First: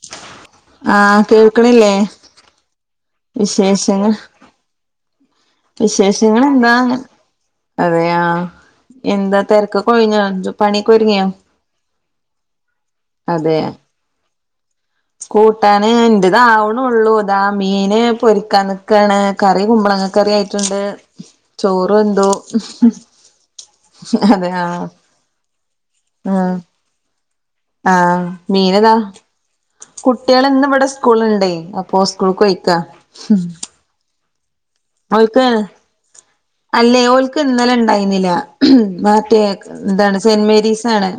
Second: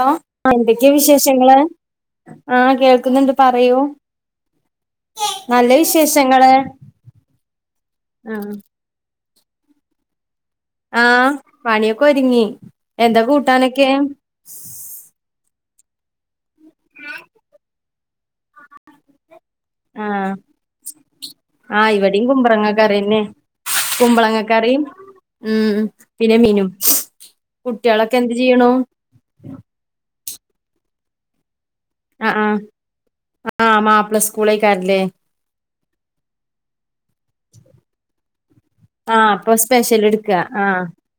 Hello എന്തൊക്കെയാ ആഹ് വിശേഷങ്ങള് കേൾക്കണില്ലേ ആഹ് കേൾക്കുന്നുണ്ട് പറയൂ വിശേഷങ്ങൾ നല്ല വിശേഷങ്ങള് വിശേഷങ്ങളെന്താ പറയാ എന്താ തിരക്കൊക്കെ ഒഴിഞ്ഞോ പണിയൊക്കെ ഒരുങ്ങിയോ ആഹ് പണിയൊക്കെ ഒരുങ്ങി. എന്താ കൂട്ടാനൊക്കെ? കൂട്ടാന്ണ്ട് അതാവണുള്ളൂ ഇതാ മീന് പൊരിക്കാൻ നിക്കാണ് കറി കുമ്പളങ്ങ കറി ആഹ് ആയിട്ടുണ്ട്. ആഹ് ചോറ് ഇവിടെയും എന്തോ കുമ്പളങ്ങ കറിന്നെയാ കുമ്പളങ്ങ അതെ കറിയും ആഹ് ഉം പിന്നെ ആഹ് മീനും കുട്ടികളൊക്കെ ആഹ് എന്ത് ചെയ്യണു മീന് ഇതാ കുട്ടികൾ ഇന്ന് ഇവിടെ സ്കൂളുണ്ടേ അപ്പൊ സ്കൂൾക്ക് ആഹ് പോയിക്കാ ആ മാപ്പിള സ്കൂളേക്കാരല്ലേ [unintelligible] അല്ലേ ഓൽക്ക് ക്ക് ഇന്നലെ ഇണ്ടായിന്നില്ല ആഹ് വാറ്റെ അപ്പൊ സ്പെഷ്യൽ എന്താണ് എടുക്ക സെന്റ് ആഹ് മേരീസ് ആണ്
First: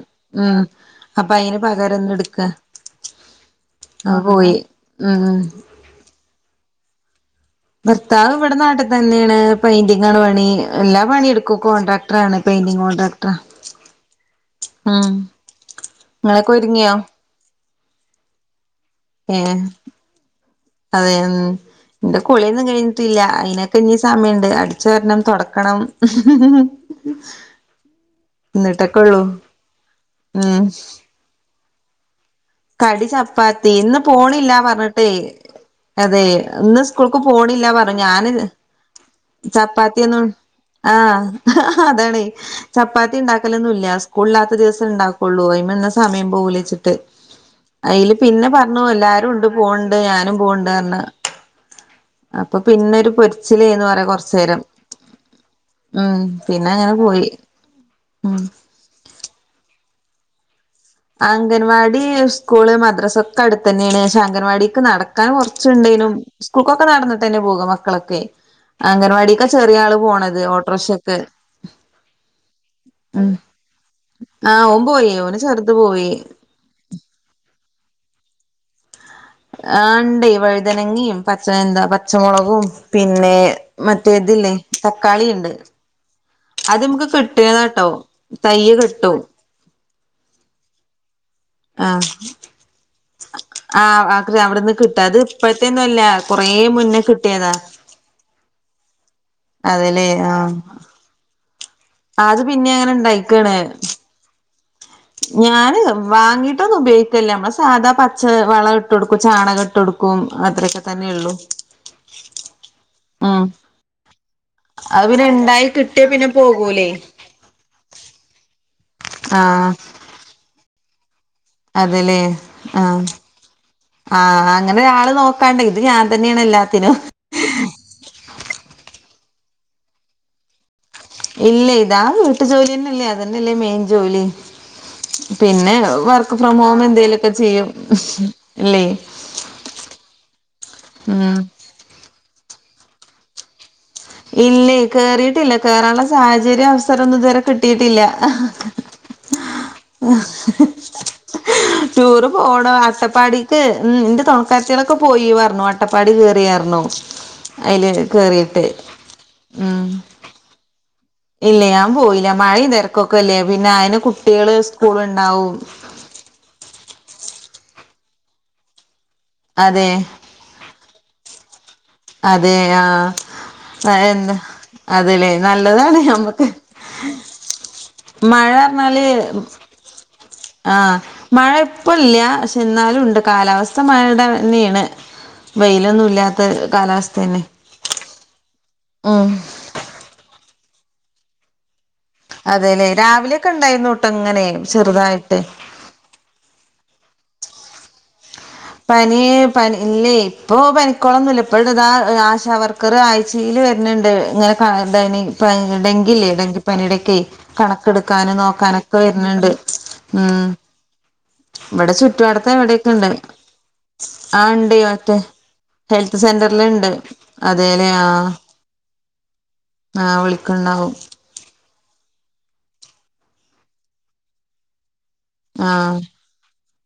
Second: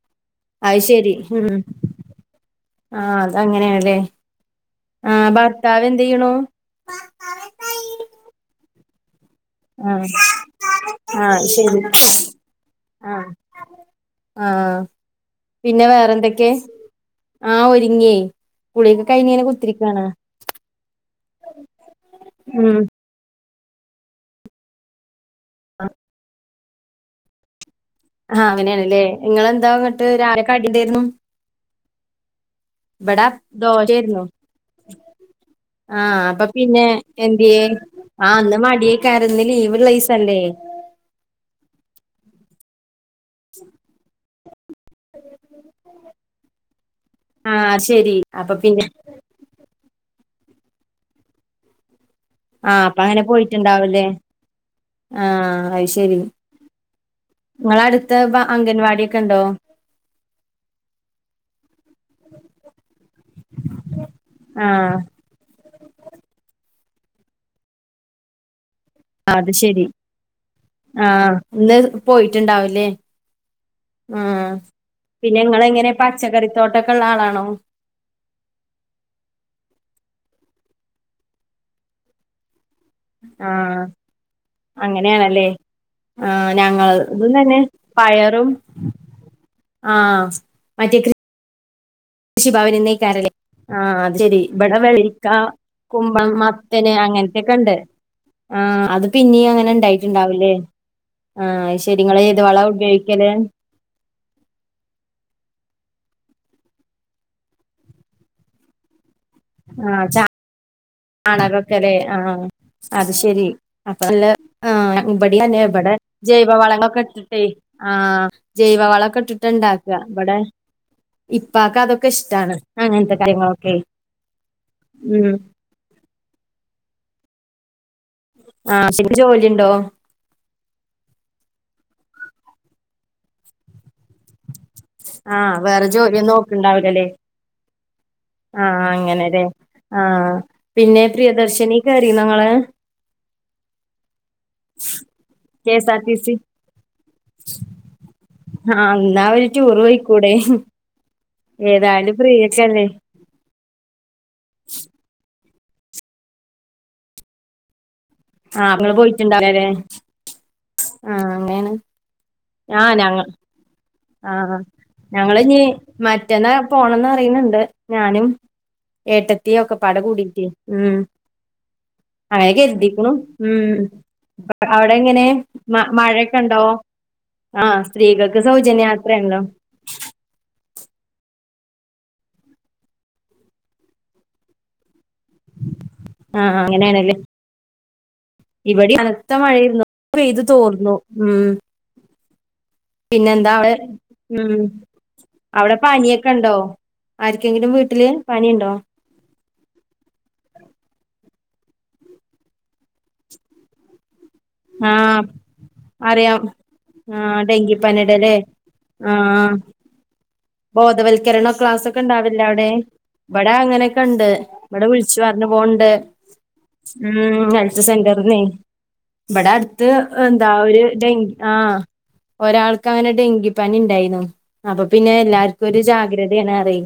ആഹ് അത് ശരി അപ്പ ഉം അയിന് പകരം ഇന്ന് എട്ക്ക ആഹ് അതങ്ങനെയാണ്ല്ലേ ആഹ് ഉം ഭർത്താവ് എന്തെയ്യണൂ ഭർത്താവ് ഇവിടെ നാട്ടി തന്നെയാണ് ആഹ് പെയിന്റിങ്ങാണ് പണി എല്ലാ പണി ആഹ് എടുക്കും ശരി കോൺട്രാക്ടറാണ് പെയിന്റിങ്‌ ആഹ് കോൺട്രാക്ടറാ ആഹ് ഉം പിന്നെ വേറെന്തൊക്കെ ഇങ്ങളൊക്കെ ഒരിങ്ങിയോ ആഹ് ഒരുങ്ങിയേ കുളി ഏഹ് അതെയോ ഉം എന്റെ കുളിയൊന്നും ഉം കഴി ഞ്ഞിട്ടില്ല അയിനൊക്കെ ഇനി സമയൊണ്ട് അടിച്ച് വാരണം തൊടക്കണം ആഹ് എന്നിട്ടൊക്കെ അങ്ങനെയാണല്ലേ ഉള്ളൂ നിങ്ങളെന്താ എന്നിട്ട് രാവിലെ ഉം കടി എന്തായിരുന്നു കടി ഇവിടെ ചപ്പാത്തി ഇന്ന് ദോശയായിരുന്നു പോണില്ല പറഞ്ഞിട്ടേ ആഹ് അതെ അപ്പൊ ഇന്ന് പിന്നെ സ്കൂൾക്ക് എന്തിയേ പോണില്ല പറഞ്ഞു ഞാന് ആഹ് ഇന്ന് മടിയേക്കാരം ഇന്ന് ലീവുള്ള ചപ്പാത്തി ഒന്നും ദിവസല്ലേ ആഹ് അതാണ് ചപ്പാത്തി ഇണ്ടാക്കലൊന്നുല്ല സ്കൂളില്ലാത്ത ദിവസം ഇണ്ടാ ക്കൊള്ളു അയിനിന്ന സമയം പോവൂലെച്ചിട്ട് ആഹ് അയില് ശരി പിന്നെ അപ്പൊ പറഞ്ഞു എല്ലാരും ഉണ്ട് പോവണ്ട് ഞാനും പോവ്ണ്ട് പർഞ് അപ്പൊ ആഹ് പിന്നെ ഒരു അങ്ങനെ പൊരിച്ചിലെയ്ന്നു പോയിട്ടുണ്ടാവൂലേ പറയാ കൊറച്ച് നേരം ആഹ് അത് ശരി ഉം പിന്നങ്ങനെ പോയി ഉം കണ്ടോ അംഗൻവാടി സ്കൂള് മദ്രാസ ഒക്കെ അടുത്തന്നെയാണ് പക്ഷെ അംഗൻവാടീക്ക് ആഹ് നട ക്കാൻ കുറച്ചുണ്ടേനും സ്കൂൾക്കൊക്കെ നടന്നിട്ടന്നെ പോക മക്കളൊക്കെയ് അംഗൻവാടിക്ക അത് ചെറിയ ശരി ആള് പോണത് ഓട്ടോറിക്ഷക്ക് ആഹ് ഇന്ന് പോയിട്ടുണ്ടാവൂലേ ഉം ആഹ് ഓൻ പോയി ഓന് ചെറു എങ്ങനെ പച്ചക്കറിത്തോട്ടൊക്കെ ഒള്ള ആളാണോ ആഹ് ഇണ്ട് വഴുതനങ്ങിയും പച്ച എന്താ പച്ചമുളകും പിന്നെ ആഹ് മറ്റേതില്ലേ അങ്ങനെയാണല്ലേ തക്കാളിയിണ്ട് ആഹ് ഞങ്ങളതും തന്നെ പയറും തയ്യ് കിട്ടും ആഹ് മറ്റേ കൃ ആഹ് ഷിഭവനിന്ന് അയ്ക്കാരല്ലേ ആഹ് അത് ശരി അവിടുന്ന് ഇവിടെ കിട്ടും അത് വെള്ളരിക്ക, ഇപ്പഴത്തെയൊന്നും അല്ല കുമ്പളം, കൊറേ മത്തന് മുന്നേ കിട്ടിയതാ അങ്ങനത്തെക്കെണ്ട് ണ്ട്. ആഹ് അത് പിന്നിം അങ്ങനെ അതെല്ലേ ഇണ്ടായിട്ട്ണ്ടാവുലേ. ആഹ് ആഹ് അയ് ശരി. ഇങ്ങളേത് അത് വളാ പിന്നെ അങ്ങനെ ഉപയോയ്ക്കല്? ഇണ്ടായിക്കാണ് ഞാന് വാങ്ങീട്ടൊന്നും ഉപയോഗിക്കൽല്ല. നമ്മളെ സാധാ പച്ച വള ട്ടൊട്ക്കും. ചാണക ട്ട് കൊടുക്കും. അത്രൊക്ക ചാണകൊക്കെ ലേ. ആഹ്. അത് ഉം ശെരി. അപ്പൊ നല്ല ആഹ് അത് പിന്നെ ഇവടിം. ഇണ്ടായി [unintelligible] ഇവടെ കിട്ടിയ പിന്നെ ജൈവ പോകൂലേ വളങ്ങളൊക്കെ ഇട്ട് ട്ടെയ്. ആഹ് ജൈവവളൊക്കെ ഇട്ടിട്ടാ ആഹ് ഇണ്ടാക്കാ. ഇവടെ അതെല്ലേ ആഹ്. കാര്യങ്ങളൊക്കെ ആഹ് അങ്ങനൊരാള് ഉം നോക്കാൻണ്ടങ്കിൽ ഇത് ഞാൻ തന്നേണ് എല്ലാത്തിനും. ആഹ് [unintelligible] ജോലിണ്ടോ? ഇല്ലെ. ഇതാ വീട്ടു ജോലിയെന്നെല്ലേ അതന്നെല്ലേ മെയിൻ ജോലി. ആഹ് പിന്നെ വേറെ ജോലിയൊന്നും വർക്ക് ഫ്രം ഹോം നോക്ക്ണ്ടാവൂല്ലല്ലേ. എന്തേലുമൊക്കെ ചെയ്യും ഇല്ലേ ആഹ് അങ്ങനെ ലേ. ആഹ് പിന്നെ ഉം പ്രിയദർശിനി കേറീന്നോ ങ്ങള്? ഇല്ലെ. കേറിയിട്ടില്ല കെ എസ് ആർ കേറാനുള്ള ടി സി സാഹചര്യും അവസരൊന്നും ഇതുവരെ കിട്ടീട്ടില്ല. ആഹ് എന്നാ ഒരു ടൂറ് പോയിക്കൂടെ ഏതായാലും ടൂറ് പോണം. ഫ്രീയൊക്കെല്ലേ അട്ടപ്പാടി ക്ക് ഉം ന്റെ തൊണക്കാരത്ത്യേളൊക്കെ പോയി പർണു. അട്ടപ്പാടി കേറീയർണു. അയില് കേറീട്ട് ഇജ്ജ് ണ്ടാവൂലലേ. ഇല്ലെ. ഞാൻ പോയില്ല. മഴിം ആഹ് ഞങ്ങ തെരക്കൊക്കെല്ലേ പിന്നെ അയിന് കുട്ട്യേള് ആഹ് സ്കൂള്ണ്ടാവും. ഞങ്ങളിഞ്ഞി മറ്റന്നാ പോണംന്നറിണ് ണ്ട് ഞാനും ഏട്ടത്തി അതെ ഒക്കെപ്പാട കൂടീട്ടേ. ഉം അങ്ങനെ അതെ കെര്തീക്കുണു. ഉം ആഹ് എന്താ അവടെങ്ങനെ അതല്ലേ മ നല്ലതാണ് നമ്മക്ക് മഴക്കെണ്ടോ? ആഹ് സ്ത്രീകൾക്ക് സൗജ ണാല് [inaudible] ആഹ് മഴ ഇപ്പ ല്ല. പക്ഷെ ന്നാലുംണ്ട് കാലാവസ്ഥ മഴടെ ന്നേണ്. വെയിലൊന്നും ഇല്ലാത്ത കാലാവസ്ഥന്നെ. ഇവടിം കനത്ത ഉം മയേര്ന്നു പെയ്ത് തോർന്നു ഉം. അതെ ലേ. രാവിലെക്കെ പിന്നെന്താ ഉണ്ടായിരുന്നുട്ടൊ ഇങ്ങനെ ചെറുതായിട്ട്. അവ്ടെ പനിയൊ ക്കെണ്ടോ, ആർക്കെങ്കിലും വീട്ടില് പനിണ്ടോ? പനി പനി ഇല്ലേ ഇപ്പൊ പനിക്കോളൊന്നുല്ല. ഇപ്പണ്ട് ദാ ആശാവർക്കർ ആയ് ച്ചീല് വര്ണ് ണ്ട് ഇങ്ങനെ ക ആഹ് ഡനി പ്പ ഡെങ്കില്ലേ അറിയാം ഡെങ്കി പനിടെക്കെ. ആഹ് ഡെങ്കിപ്പനിയുടെ അല്ലേ കണക്ക്ട്ക്കാനും നോക്കാനൊക്കെ വര്ന്ണ്ട് ഉം. ബോധവൽക്കരണൊ ഇവിടെ ക്ലാസ്സൊക്കെ ഇണ്ടാവൽല്ലെ ചുറ്റുവടത്ത് അവ്ടെ? എവിടെയൊക്കെ ഉണ്ട് ഇബടെ അങ്ങനെക്കെണ്ട്. ആ ഉണ്ട് ഇവടെ വിൾച് മറ്റേ പറഞ് പോവ്ണ്ട്. ഹെൽത്ത് സെന്ററിലുണ്ട് ഉം ഹെൽത്ത് അതേല്ലേ ആഹ് സെന്റർന്നെ. ഇബടെ അട്ത്ത് ആഹ് എന്താ ഒരു വിളിക്കണ്ടാവും ഡെങ്കി ആഹ് ഒരാൾക്കങ്ങനെ ഡെങ്കിപ്പനിണ്ടായിന്നു. അപ്പൊ പിന്നെ എല്ലാർക്കൊരു ആഹ് ജാഗ്രതേണ് പറ്യെ.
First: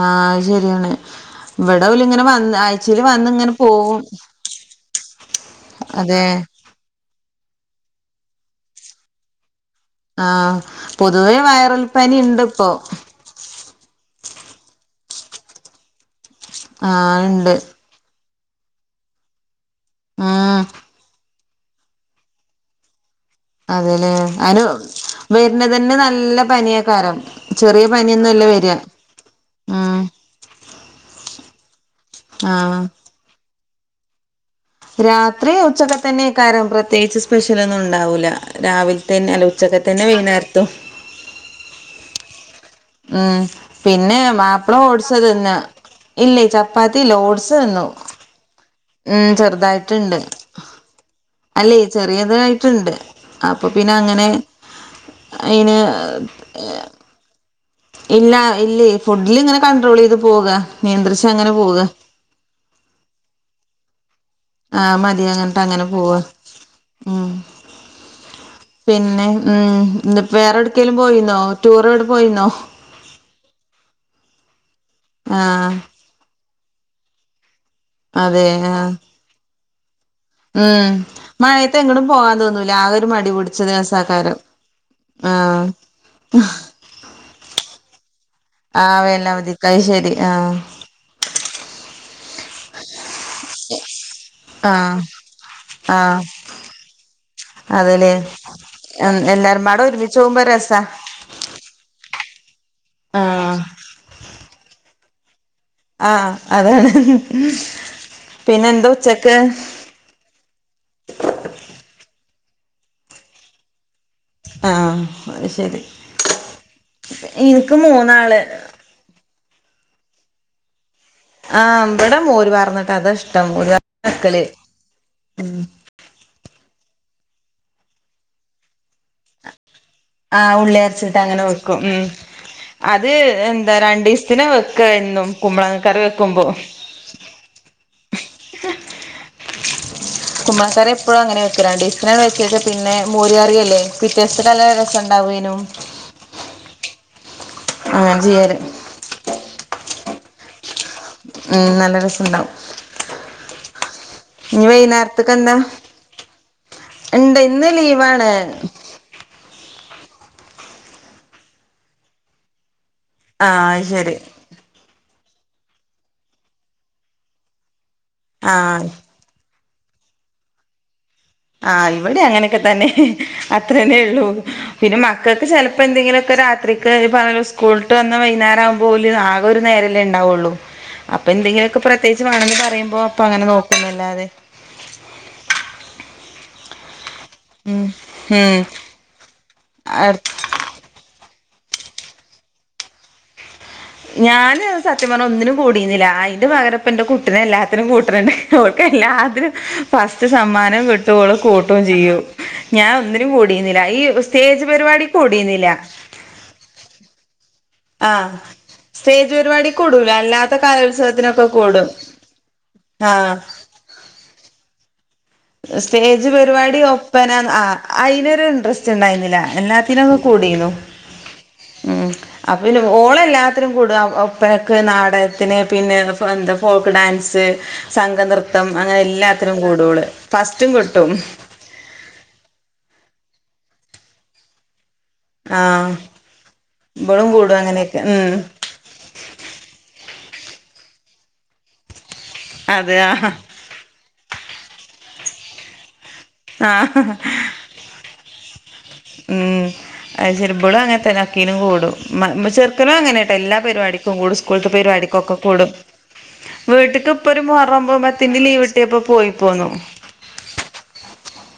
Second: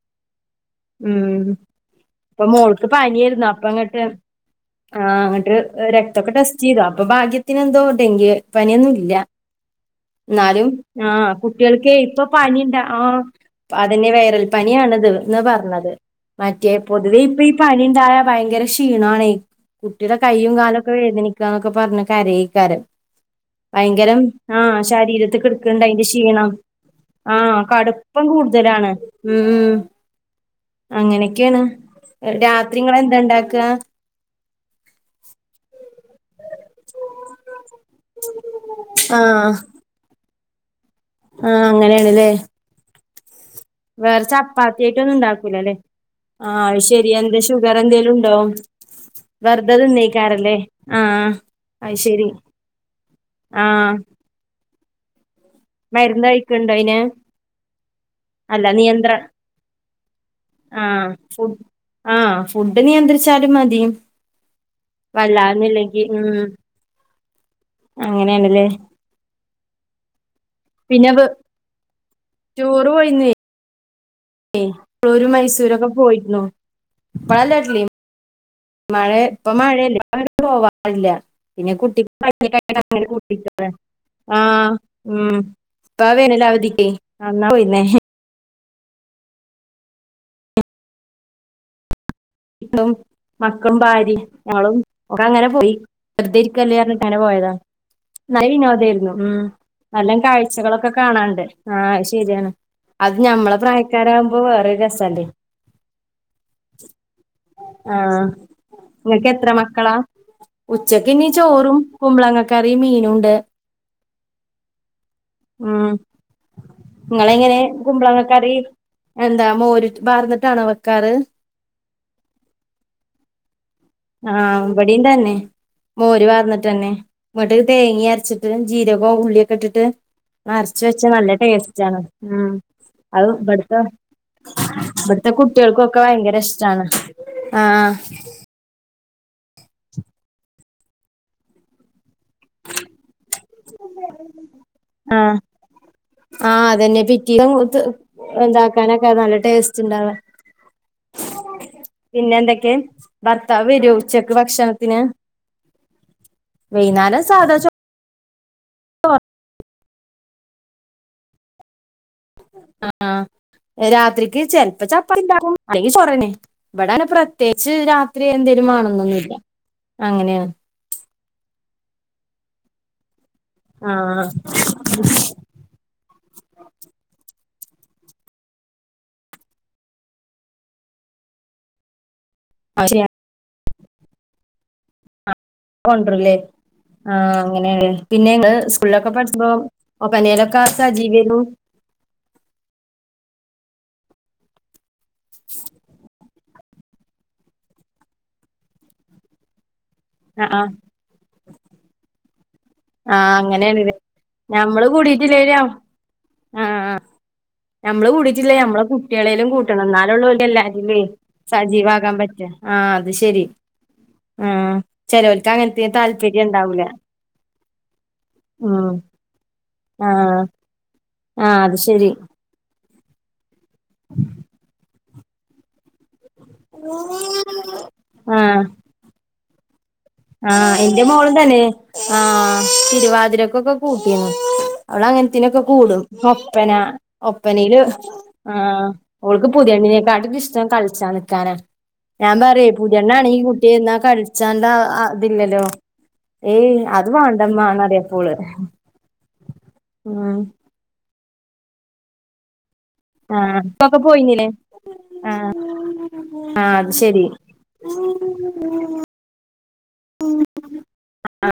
ആഹ് അത് ശെരിയാണ് ഉം ഇബടോല്ങ്ങനെ അപ്പൊ വന്ന് ആഴ്ചീൽ വന്ന് ഇങ്ങനെ പോവും. ആഹ് ഇങ്ങട്ട് അതെ രക്തൊക്കെ ടെസ്റ്റ് ചെയ്തു അപ്പൊ ഭാഗ്യത്തിന് എന്തോ ഡെങ്കി പനിയൊന്നുംല്ല. ആഹ് ന്നാലും ആഹ് പൊതുവേ വൈറൽ കുട്ട്യാൾക്കേ പനി ഇപ്പ ഇണ്ട് ഇപ്പോ പനിണ്ട, ആഹ്. ഹാ അതന്നെ വൈറൽ പനിയാണ്ത് ന്ന് പറഞ്ഞത്. മറ്റേ പൊതുവേ ആഹ് ഇപ്പ ഈ ഇണ്ട് പനി ണ്ടായാ ഭയങ്കര ക്ഷീണാണേ. കുട്ടിടെ കൈയും ഉം കാലൊക്കെ വേദനിക്കാ ന്നൊക്കെ പറഞ് കരയേക്കാരം. അതെല്ലേ ഭയങ്കരം അയിന് ആഹ് ശരീരത്ത്ക്ക്ട്ക്ക്ണ്ട് വരുന്നതന്നെ അയിന്റെ നല്ല ക്ഷീണം പനിയേക്കാരം ആഹ് ചെറിയ കടുപ്പം പനിയൊന്നുല്ല വരിക കൂടുതലാണ് ഉം ഉം അങ്ങനെക്കെണ് എ രാത്രി ആഹ് ഇങ്ങൾ എന്താണ്ടാക്കാ രാത്രി ഉച്ചക്കത്തന്നെയ്കാരം പ്രത്യേകിച്ച് സ്പെഷലൊന്നും ഉണ്ടാവൂല രാവിൽ തന്നെ അല്ല ആഹ് ഉച്ചക്ക തന്നെ വൈന്നേരത്തും ആഹ് അങ്ങനെയാണ്ലെ ആഹ് പിന്നെ മാപ്പ്ള ചപ്പാത്തി ആയിട്ടൊന്നും ഓട്ച്ചത് ന്ന ഉണ്ടാക്കൂലല്ലേ ഇല്ലേ ആഹ് അത് ശെരി ചപ്പാത്തില്ല എന്താ ഓഡ്സ് ഷുഗർ തന്നു എന്തേലും ഉണ്ടോ ഉം വെറുതെ ചെറ്തായിട്ട്ണ്ട് തിന്നേക്കാരല്ലേ ആഹ് അല്ലെ അത് ശെരി ചെറിയതായിട്ട്ണ്ട് അപ്പൊ ആഹ് പിന്നെ അങ്ങനെ അയ്ന് മരുന്ന് കഴിക്കണ്ടോ എ അയിന് ഇല്ല അല്ല ഇല്ലെ നിയന്ത്ര ഫുഡിലിങ്ങനെ കണ്ട്രോളെയ്ത് പോക ആഹ് നിയന്ത്രിച്ചങ്ങനെ ഫുഡ് പോക ആഹ് ഫുഡ് നിയന്ത്രിച്ചാലും മതി ആഹ് മതി അങ്ങനട്ട് അങ്ങനെ വല്ലാതൊന്നുല്ലെങ്കി പോവ ഉം ഉം അങ്ങനെയാണല്ലേ പിന്നെ ഉം ഇന്ന് പ്പൊ വേറൊട്ക്കെലും പോയിന്നോ ടൂറൊടെ പോയിന്നോ ഓർ പോയിന്നേ ഏയ് ടൂര് ആ മൈസൂരൊക്കെ പോയിരുന്നു ഇപ്പള്ല്ലല്ലിം അതെ ആ മഴ ഇപ്പൊ മഴല്ലേ അങ്ങന ഉം പോവാറില്ല പിന്നെ മഴയത്ത് എങ്ങടും കുട്ടിക്ക് പോവാൻ തോന്നൂല ആകെ ഒരു മടി പിടിച്ച [unintelligible] ദിവസാക്കാരം ആഹ് ഉം ആഹ് പ്പ അ വേനലവദിക്ക് അന്നാ പോയിന്നേ ആ വേനലവധിക്ക് അയ് ശരി ആഹ് ളും മക്കളും ഭാര്യേം ഞങ്ങളും ആഹ് ഒക്ക അങ്ങനെ പോയി ആഹ് വെറുതെരിക്കല്ലേർഞ്ഞിട്ട് അങ്ങനെ പോയതാ അതേല്ലേ നല്ല വിനോദേര്ന്നു ഉം എല്ലാരുംപാടെ നല്ല ഒരുമിച്ച് പോകുമ്പോ രസാ കാഴ്ചകളൊക്കെ കാണാണ്ട് ആഹ് അയ് ശെരിയാണ് അത് ഞമ്മളെ ആഹ് പ്രായക്കാരാവുമ്പോ വേറൊരു രസല്ലേ ആഹ അതാണ് ആഹ് പിന്നെ എന്താ ഇങ്ങക്ക് ഉച്ചക്ക്? എത്ര മക്കളാ? ഉച്ചക്ക് ഇനി ചോറും കുമ്പളങ്ങ കറി മീനുണ്ട്. ആഹ് അത് ശെരി. ഇങ്ങളെ എങ്ങനെ കുമ്പളങ്ങക്കറി എന്താ മോര് പാർന്നിട്ടാണോ വെക്കാറ്? ആഹ് വടെ മോര് പറർന്നിട്ട് അതാ ഇഷ്ടം മോര് വെക്കല് ആഹ് ബടിം തന്നെ. മോര് പാർന്നിട്ട് തന്നെ ഇന്നട്ട് തേങ്ങി അരച്ചിട്ട് ജീരഗോ ഉള്ളിക്കെ ഇട്ടിട്ട് ആഹ് മറച്ച് വെച്ച ഉള്ളിയരച്ചിട്ട് നല്ല അങ്ങനെ വെക്കും ടേസ്റ്റ് ആണ് ഉം മ് അത് എന്താ ഇവട്ത്തെ രണ്ടീസത്തിന് വെക്ക ഇവട്ത്തെ എന്നും കുമ്പളങ്ങ കുട്ട്യേക്കൊക്കെ കറി ഭയങ്കര വെക്കുമ്പോ ഇഷ്ടാണ്. ആഹ് ആഹ് കുമ്പളകറി എപ്പോഴും അങ്ങനെ വെക്കീണെ [unintelligible] വച്ചത് പിന്നെ മോര്കറിയല്ലേ പിറ്റ്യേസി നല്ല ആഹ് രസണ്ടാവേനു. ആഹ് അതന്നെ പിറ്റീ അങ്ങനെ ചെയ്യാറ് എന്താക്കാനൊക്കെ നല്ല ടേസ്റ്റ് ഇണ്ടാവ [inaudible] ഉം നല്ല രസണ്ടാവും ഭർത്താവ് വരോ ഉച്ചക്ക് ഇനി ഭക്ഷണത്തിന് വൈകുന്നേര്ത്ത്ക് എന്താ? വൈകുന്നേരം ഇണ്ട് സാധാ ഇന്ന് ചോ ലീവാണ്. അ അത് ആഹ് ശരി രാത്രിക്ക് ചെൽപ്പ ചപ്പാത്തി ണ്ടാകും. അല്ലെങ്ക ചൊറെന്നെ ഇവിടങനെ പ്രത്യേച്ച് രാത്രി എന്തേലും ആഹ് വാണന്നൊന്നുല്ല അങ്ങനെണ്. ആഹ് ഇവിടെ അങ്ങനെക്കെ തന്നെ അത്രന്നേ ള്ളൂ ആഹ് പിന്നെ മക്കൾക്ക് ചെല ഇപ്പ എന്തെങ്കിലൊക്കെ രാത്രിക്ക് പാറു സ്കൂൾട്ട് വന്ന വൈന്നേരാവുമ്പോ ഓല് ആകെ ഒരു നേരേല്ലെ ഇണ്ടാവൊള്ളു അപ്പ എന്തെങ്കിലൊക്കെ പ്രത്യേകിച്ച് വാണെന്ന് അത് പറയുമ്പോ ശരിയാ അപ്പ അങ്ങനെ നോക്കുന്നുല്ലാതെ കൊണ്ടരല്ല് ആഹ് ഉം അങ്ങനെലെ പിന്നെ ഇന്ന് ഉം സ്കൂള്ളോക്കെ പഠിച്ചപ്പൊ ആ അടുത്ത [unintelligible] കാസാ ജീവേനു ഞാന് സത്യം പറ്ഞ്ഞാ ഒന്നിനും കൂടീരുന്നില്ല അയിന്റെ പകരം ഇപ്പ ഇന്റെ കുട്ടിനെ എല്ലാത്തിനും കൂട്ട്ണ്ണ്ട് ഓൾക്ക് എല്ലാത്തിനും ഫസ്റ്റ് ആഹ് സമ്മാനം കിട്ടും ഓള് കൂട്ടും ചെയ്യും ഞാൻ ഒന്നിനും ആഹ് കൂടീരുന്നില്ല അങ്ങനെയാണ്ല്ലേ ഈ സ്റ്റേജ് ഞമ്മള് പരിപാടിക്ക് കൂടിയിട്ടില്ലേലും കൂടീരുന്നില്ല ആഹ് ഞമ്മള് ആഹ് കൂടീട്ടില്ലേ ഞമ്മളെ സ്റ്റേജ് കുട്ടിയളേലും പരിപാടി കൂട്ടണം കൂടൂല ഇന്നാലൊള്ളൂ അല്ലാത്ത എല്ലാരിലെ കലോത്സവത്തിനൊക്കെ കൂടും സജീവാകാൻ പറ്റാ ആഹ് അത് ശെരി ആഹ് ചെലോ സ്റ്റേജ് പരിപാടി ഓപ്പനാ ആഹ് അയ്നൊരു ഉം ഇൻട്രസ്റ്റ് ഇണ്ടായിര്ന്നില്ല എന്നാ ഇതിനൊക്കെ ആഹ് കൂടിനു. ആഹ് അത് ശെരി. അപ്പ പിന്നെ ഓളെല്ലാത്തിനും കൂടും ആ ഒപ്പനക്ക് നാടകത്തിന് പിന്നെ ഫ എന്താ ഫോക്ക് ഡാൻസ് ആഹ് സംഘനൃത്തം അങ്ങനെ എല്ലാത്തിനും കൂടോള് ആഹ് ഇന്റെ മോളും തന്നെ ആഹ് തിരുവാതിരക്കൊക്കെ കൂട്ടിന്നു ഓളങ്ങ ത്തിനൊക്കെ ആഹ് കൂടും ഒപ്പന ഇബളും കൂടും ഒപ്പനീല് അങ്ങനെയൊക്കെ ഉം ആഹ് ഓൾക്ക് പുതിയെണ്ണിനെക്കാട്ടിലും ഇഷ്ടം കച്ചാ നിക്കാനാ ഞാൻ എന്താറിയേ അതെ ആഹ് പുതിയെണ്ണാണെങ്കി കു ട്ടി ഇന്നാ കൾച്ചാണ്ടാ ഇതില്ലല്ലോ ഏയ് ആഹ് അത് മാവണ്ടമ്മാന്നറിയാ ഓള്. ഹ്മ്മ് അയ് ശെരി ഇബളും അങ്ങനെ തന്നെ ഒക്കീലും കൂടും ഇമ്മ ഇമ്മ ചേർ ക്കലും അങ്ങനെട്ടാ എല്ലാ ആഹ് ഇപ്പൊക്കെ പരിപാടിക്കും കൂടും പോയിന്നില്ലേ സ്കൂൾത്തെ പരിപാടിക്കൊക്കെ ആഹ് കൂടും, ആഹ് അത് വീട്ട്ക്ക് ശെരി ഇപ്പൊര് മുഹറൊമ്പോ പത് ത്തിന്റെ ലീവ്ട്ടിയപ്പോ പോയി പോന്നു. ഹ്മ്മ്, ആഹ്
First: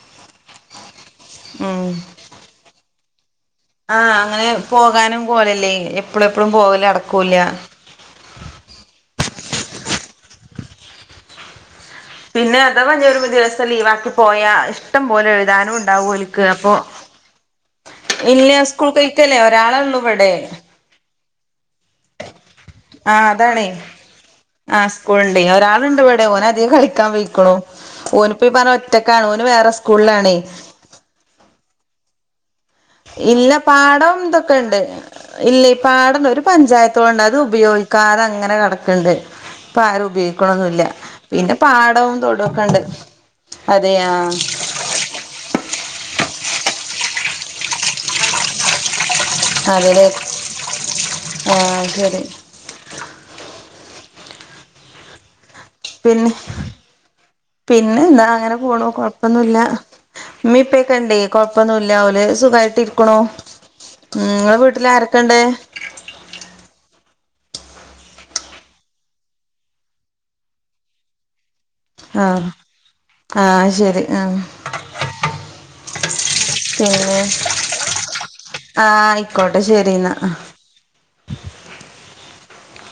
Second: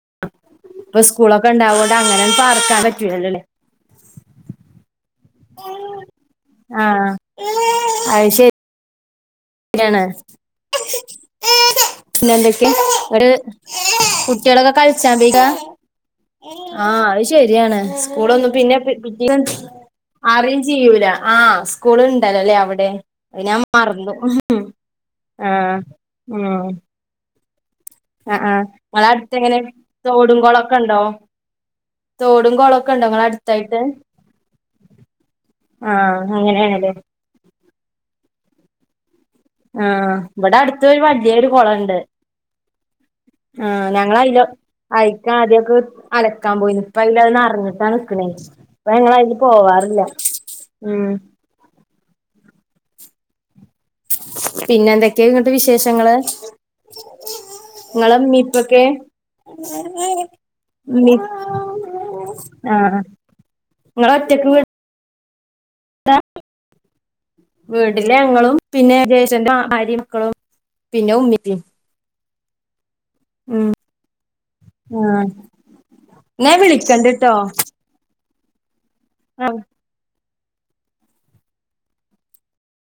ഇപ്പ സ്കൂളൊക്കെ ഉം ഇണ്ടാവോണ്ട് അങ്ങനങ്ങ് പാർക്കാൻ പറ്റുല്ലല്ലോ ലെ ആഹ് അങ്ങനെ പോകാനും കോലല്ലേ എപ്പളും എപ്പളും പോകല് ആഹ് നടക്കൂല്ല്യ അത് ശെരി. ന്യാണ് [inaudible] പിന്നെ എന്തൊക്കെ അഥവാ ഞാൻ ഒരു ദിവസം ലീവാക്കി [unintelligible] പോയാ കുട്ട്യേളൊക്കെ ഇഷ്ടം കൾച്ചാൻ പോലെ പൊയ്ക്കാ എഴുതാനും ഉണ്ടാവും ഓൽക്ക് അപ്പൊ ആഹ് അത് ശെരിയാണ് ഇല്ല സ്‌കൂളൊന്നും പിന്നെ [unintelligible] സ്കൂൾ അറീ കഴിക്കല്ലേ ഒരാളെള്ളൂ ഇവിടെ അറിം ചെയ്യൂല, ആഹ് സ്കൂള്ണ്ടല്ലോലെ അവ്ടെ ആഹ് അത് ഞാൻ അതാണേ മറന്നു ആഹ് സ്കൂളുണ്ട് ആഹ് ഒരാളുണ്ട് ഇവ്ടെ ഓനധികം ഉം കളിക്കാൻ പോയിക്ക്ണു ആഹ് ഓനിപ്പ ഈ ആഹ് പറഞ്ഞ ഒറ്റക്കാണ് ഓന് വേറെ സ്കൂളിലാണേ ക്കണ്ടോ തോടും കൊളും ഇല്ല പാടവും ഇതൊക്കെണ്ട് ഇല്ല ഈ ആഹ് പാടണ്ട് ഒര് അങ്ങനേണ്ല്ലേ പഞ്ചായത്ത് കൊളണ്ട് അത് ഉപയോഗി ക്കാതെ അങ്ങനെ കെടക്ക്ണ്ട്. ഇപ്പാരും ആഹ് ഇവടെ ഉപയോഗിക്ക്ണൊന്നുല്ല അടുത്തൊരു വല്ല്യൊരു പിന്നെ കൊളണ്ട് പാടവും തൊടുക്കെണ്ട് ആഹ് ഞങ്ങളയ്ലോ അയിക്ക ആദ്യൊക്ക് അലക്കാൻ പോയിന്ന് ഇപ്പ അയ്ല് അത് നറഞ്ഞിട്ടാ നിക്ക്ണേ അപ്പ ഞങ്ങള് അയില് അതെല്ലേ ആഹ് ശെരി പിന്നെന്തൊക്കെ ഇന്നട്ട് വിശേഷങ്ങള് ഇങ്ങളെ പിന്നെന്താ ഇമ്മീം അങ്ങനെ ഇപ്പൊക്കെ? പോണു കൊഴപ്പൊന്നുല്ല ഇമ്മീം ഇമ്മീ ഇപ്പക്കണ്ടേ കൊഴപ്പൊന്നുല്ല ഓല് സുഖായിട്ട് ആഹ് ഇരിക്ക്ണു, ഇങ്ങളെ വീട്ടില് ആരൊക്ക ക്കെണ്ട്? ഏഹ് വീട്ടില് ഞങ്ങളും പിന്നെ ജേഷ്ഠന്റെ ഭാര്യ മക്കളും പിന്നെ ഉമ്മീം ഉപ്പി ആം ആഹ് ശരി ആം ന്നാ ഞാ വിളിക്കണ്ട്ട്ടോ ആഹ് ആ അയ്ക്കോട്ടെ ശെരീന്നാ